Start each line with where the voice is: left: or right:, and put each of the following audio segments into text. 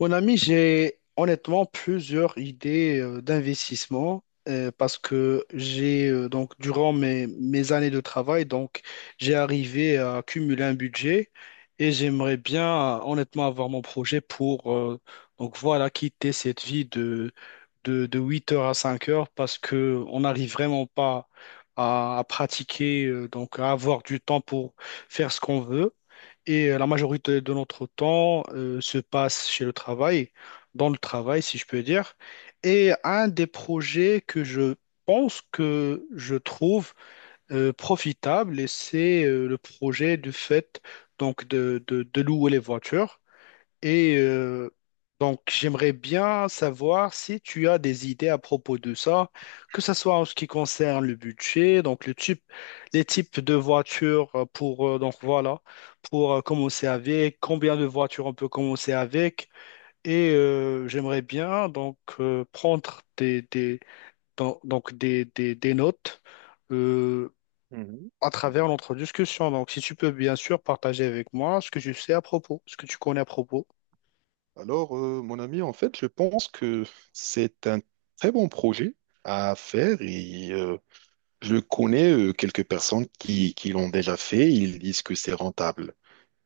left: Mon ami, j'ai honnêtement plusieurs idées d'investissement parce que j'ai donc durant mes années de travail, donc j'ai arrivé à accumuler un budget et j'aimerais bien honnêtement avoir mon projet pour donc voilà quitter cette vie de 8h à 5 heures parce que on n'arrive vraiment pas à pratiquer, donc à avoir du temps pour faire ce qu'on veut. Et la majorité de notre temps se passe chez le travail, dans le travail, si je peux dire. Et un des projets que je pense que je trouve profitable, et c'est le projet du fait donc de louer les voitures. Et donc, j'aimerais bien savoir si tu as des idées à propos de ça, que ce soit en ce qui concerne le budget, donc le type, les types de voitures pour, donc voilà, pour commencer avec, combien de voitures on peut commencer avec. Et j'aimerais bien donc prendre des, donc des notes euh,
right: Mhm.
left: à
right: Mhm.
left: travers notre discussion. Donc, si tu peux bien sûr partager avec moi ce que tu sais à propos, ce que tu connais à propos.
right: Alors, mon ami, en fait, je pense que c'est un très bon projet à faire. Et je connais quelques personnes qui l'ont déjà fait. Ils disent que c'est rentable.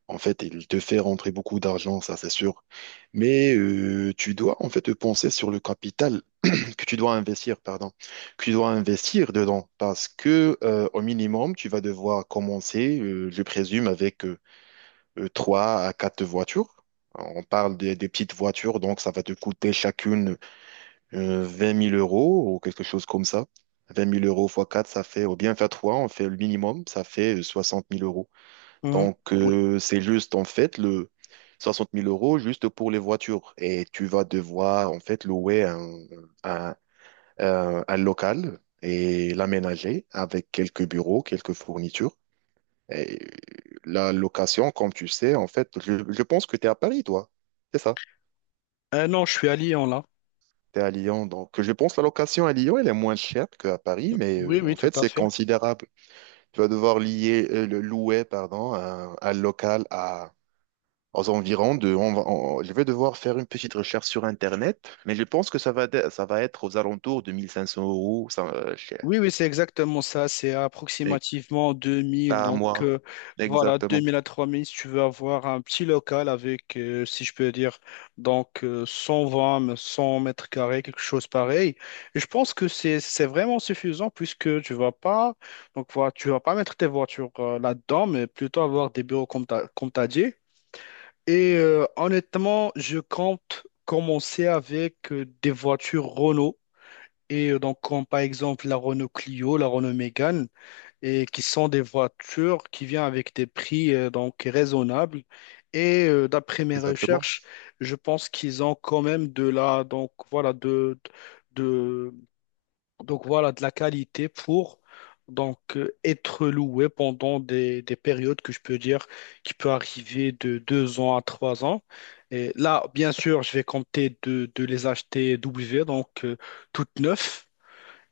right: En fait, il te fait rentrer beaucoup d'argent, ça c'est sûr. Mais tu dois en fait penser sur le capital que tu dois investir, pardon, que tu dois investir dedans parce que au minimum, tu vas devoir commencer, je présume, avec trois à quatre voitures. On parle des petites voitures, donc ça va te coûter chacune 20 000 euros ou quelque chose comme ça. 20 000 euros fois 4 ça fait, ou bien faire 3 on fait le minimum, ça fait 60 000 euros.
left: Mhm.
right: Donc
left: Oui.
right: c'est juste en fait le 60 000 euros juste pour les voitures. Et tu vas devoir en fait louer un, un local et l'aménager avec quelques bureaux, quelques fournitures. Et la location, comme tu sais, en fait, je pense que tu es à Paris, toi. C'est ça.
left: Non, je suis à Lyon là.
right: Tu es à Lyon. Donc, je pense que la location à Lyon, elle est moins chère qu'à Paris, mais
left: Oui, oui,
right: en
left: tout
right: fait,
left: à
right: c'est
left: fait.
right: considérable. Tu vas devoir lier, le louer, pardon, un local à, aux environs de. Je vais devoir faire une petite recherche sur Internet, mais je pense que ça va, ça va être aux alentours de 1 500 euros, ça, cher.
left: Oui, oui, c'est exactement ça. C'est
right: Et-
left: approximativement 2 000.
right: Par
left: Donc,
right: mois.
left: voilà, deux
right: Exactement.
left: mille à 3000 si tu veux avoir un petit local avec, si je peux dire, donc 120, mais 100 mètres carrés, quelque chose pareil. Et je pense que c'est vraiment suffisant puisque tu vas pas, donc voilà, tu vas pas mettre tes voitures là-dedans, mais plutôt avoir des bureaux comme t'as dit. Et honnêtement, je compte commencer avec des voitures Renault. Et donc, comme par exemple la Renault Clio, la Renault Mégane, et qui sont des voitures qui viennent avec des prix donc raisonnables. Et d'après mes
right: Exactement.
left: recherches, je pense qu'ils ont quand même de la donc voilà de donc voilà de la qualité pour donc être loués pendant des périodes que je peux dire qui peut arriver de 2 ans à 3 ans. Et là, bien sûr, je vais compter de les acheter W, donc toutes neuves.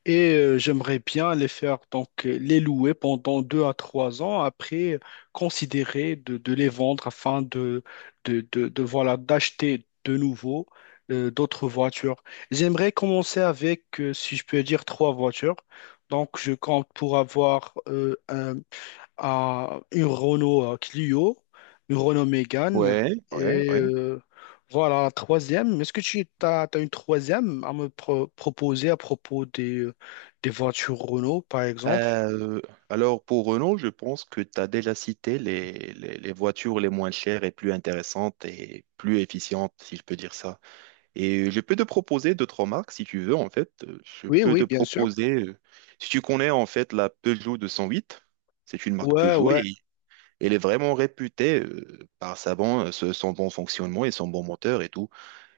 left: Et j'aimerais bien les faire, donc les louer pendant 2 à 3 ans, après considérer de les vendre afin de, voilà, d'acheter de nouveau d'autres voitures. J'aimerais commencer avec, si je peux dire, trois voitures. Donc je compte pour avoir un, à une Renault Clio, une Renault Mégane
right: Ouais, ouais,
left: et
right: ouais.
left: voilà la troisième. Est-ce que tu as, une troisième à me proposer à propos des voitures Renault par exemple?
right: Euh, alors pour Renault, je pense que tu as déjà cité les voitures les moins chères et plus intéressantes et plus efficientes, si je peux dire ça. Et je peux te proposer d'autres marques si tu veux, en fait. Je
left: Oui,
right: peux te
left: oui, bien sûr.
right: proposer, si tu connais en fait la Peugeot 208. C'est une marque
left: Ouais,
right: Peugeot
left: ouais.
right: et elle est vraiment réputée par sa bon, son bon fonctionnement et son bon moteur et tout.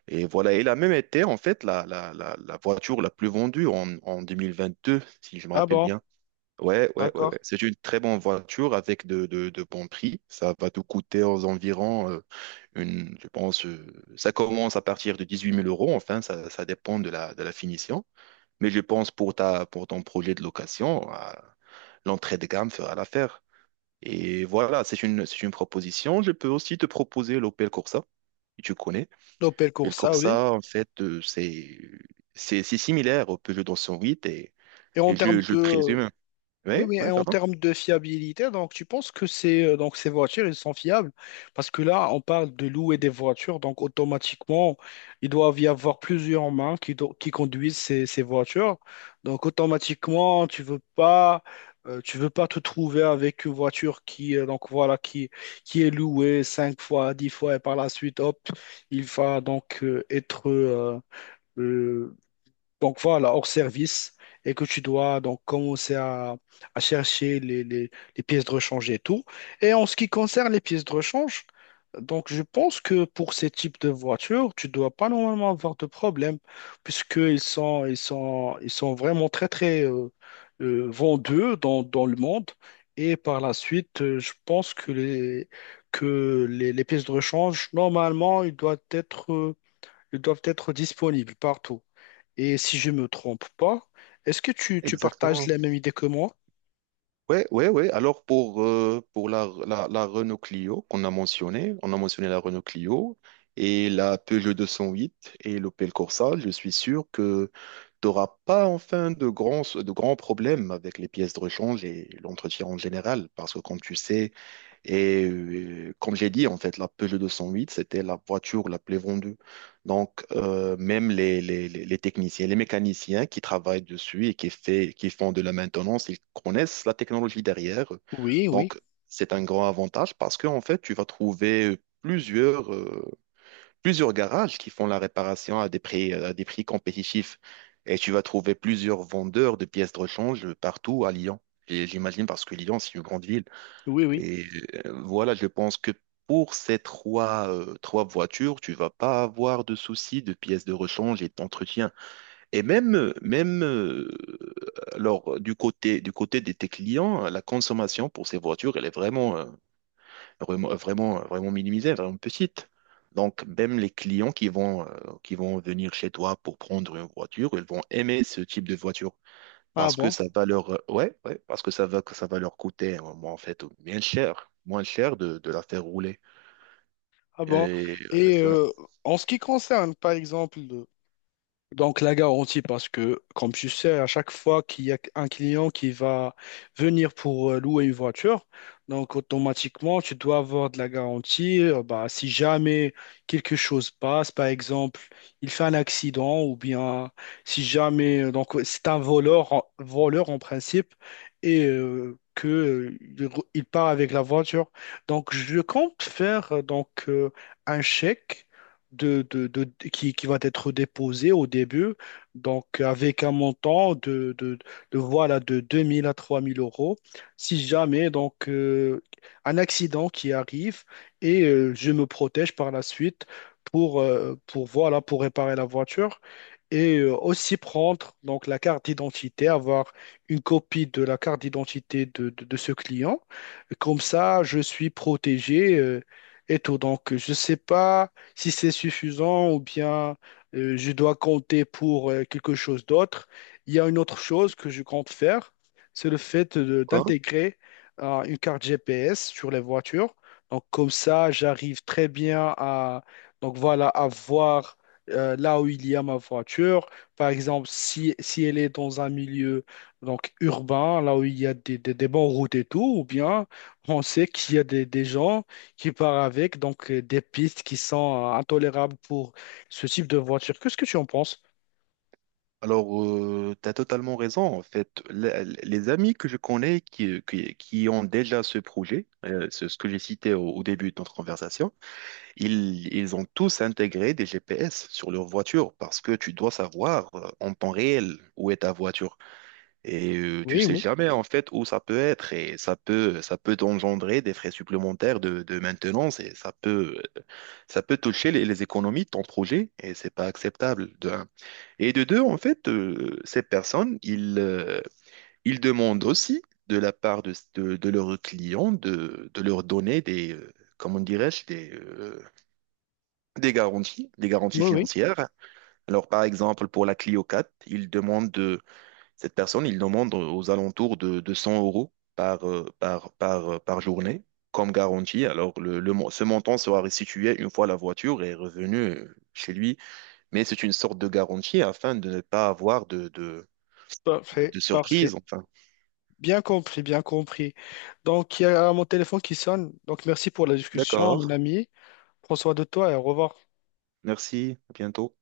right: Et voilà, elle a même été en fait la voiture la plus vendue en 2022, si je me
left: Ah
right: rappelle
left: bon,
right: bien. Ouais, ouais, ouais, ouais.
left: d'accord.
right: C'est une très bonne voiture avec de bons prix. Ça va te coûter aux environs, une, je pense, ça commence à partir de 18 000 euros. Enfin, ça dépend de la finition. Mais je pense pour ton projet de location, l'entrée de gamme fera l'affaire. Et voilà, c'est une proposition. Je peux aussi te proposer l'Opel Corsa que tu connais.
left: L'Opel
right: Mais le
left: Corsa, oui.
right: Corsa, en fait, c'est similaire au Peugeot 208
left: Et en
right: et
left: termes
right: je
left: de.
right: présume.
left: Oui,
right: Oui,
left: oui, et
right: oui,
left: en
right: pardon.
left: termes de fiabilité, donc tu penses que ces voitures, elles sont fiables? Parce que là, on parle de louer des voitures, donc automatiquement, il doit y avoir plusieurs mains qui conduisent ces voitures. Donc automatiquement, tu veux pas te trouver avec une voiture qui, donc voilà, qui est louée 5 fois, 10 fois, et par la suite, hop, il va donc être, euh, donc voilà, hors service, et que tu dois donc commencer à chercher les pièces de rechange et tout. Et en ce qui concerne les pièces de rechange, donc je pense que pour ces types de voitures, tu ne dois pas normalement avoir de problème, puisqu'ils sont vraiment très, très vendus dans le monde. Et par la suite, je pense que les pièces de rechange, normalement, ils doivent être disponibles partout. Et si je me trompe pas, est-ce que tu partages
right: Exactement.
left: la même idée que moi?
right: Ouais, ouais, ouais. Alors pour la Renault Clio qu'on a mentionné, on a mentionné la Renault Clio et la Peugeot 208 et l'Opel Corsa. Je suis sûr que tu n'auras pas enfin de grands problèmes avec les pièces de rechange et l'entretien en général parce que comme tu sais. Et comme j'ai dit, en fait, la Peugeot 208, c'était la voiture la plus vendue. Donc, même les techniciens, les mécaniciens qui travaillent dessus et qui font de la maintenance, ils connaissent la technologie derrière.
left: Oui, oui,
right: Donc, c'est un grand avantage parce que, en fait, tu vas trouver plusieurs, plusieurs garages qui font la réparation à des prix compétitifs. Et tu vas trouver plusieurs vendeurs de pièces de rechange partout à Lyon. Et j'imagine parce que Lyon, c'est une grande ville.
left: oui, oui.
right: Et voilà, je pense que pour ces trois, trois voitures, tu vas pas avoir de soucis de pièces de rechange et d'entretien. Et même, alors, du côté de tes clients, la consommation pour ces voitures, elle est vraiment, vraiment minimisée, vraiment petite. Donc, même les clients qui vont venir chez toi pour prendre une voiture, ils vont aimer ce type de voiture.
left: Ah
right: Parce que
left: bon,
right: ça va leur, ouais, ouais, parce que ça va leur coûter, en fait, moins cher de la faire rouler.
left: ah
right: Et
left: bon.
right: euh,
left: Et
right: ça-
left: en ce qui concerne, par exemple, donc, la garantie, parce que, comme tu sais, à chaque fois qu'il y a un client qui va venir pour louer une voiture, donc automatiquement, tu dois avoir de la garantie. Bah, si jamais quelque chose passe, par exemple, il fait un accident, ou bien si jamais, donc c'est un voleur, voleur en principe, et que il part avec la voiture. Donc, je compte faire donc un chèque qui va être déposé au début, donc avec un montant de, voilà, de 2 000 à 3 000 euros. Si jamais donc, un accident qui arrive et je me protège par la suite pour, voilà, pour réparer la voiture et aussi prendre donc, la carte d'identité, avoir une copie de la carte d'identité de ce client. Comme ça, je suis protégé. Et tout. Donc, je ne sais pas si c'est suffisant ou bien je dois compter pour quelque chose d'autre. Il y a une autre chose que je compte faire, c'est le fait
right: quoi?
left: d'intégrer une carte GPS sur les voitures. Donc comme ça, j'arrive très bien à voir là où il y a ma voiture. Par exemple, si elle est dans un milieu donc, urbain, là où il y a des bonnes routes et tout, ou bien on sait qu'il y a des gens qui part avec, donc des pistes qui sont intolérables pour ce type de voiture. Qu'est-ce que tu en penses?
right: Alors, tu as totalement raison, en fait. Les amis que je connais qui ont déjà ce projet, ce que j'ai cité au début de notre conversation, ils ont tous intégré des GPS sur leur voiture parce que tu dois savoir en temps réel où est ta voiture. Et tu
left: Oui,
right: sais
left: oui,
right: jamais en fait où ça peut être et ça peut engendrer des frais supplémentaires de maintenance et ça peut toucher les économies de ton projet et c'est pas acceptable de un. Et de deux en fait ces personnes ils demandent aussi de la part de leurs clients de leur donner des comment dirais-je des
left: oui,
right: garanties
left: oui.
right: financières. Alors par exemple pour la Clio 4 ils demandent cette personne, il demande aux alentours de 100 euros par, par journée comme garantie. Alors, ce montant sera restitué une fois la voiture est revenue chez lui, mais c'est une sorte de garantie afin de ne pas avoir
left: Parfait,
right: de
left: parfait.
right: surprise, enfin.
left: Bien compris, bien compris. Donc, il y a mon téléphone qui sonne. Donc, merci pour la discussion,
right: D'accord.
left: mon ami. Prends soin de toi et au revoir.
right: Merci. À bientôt.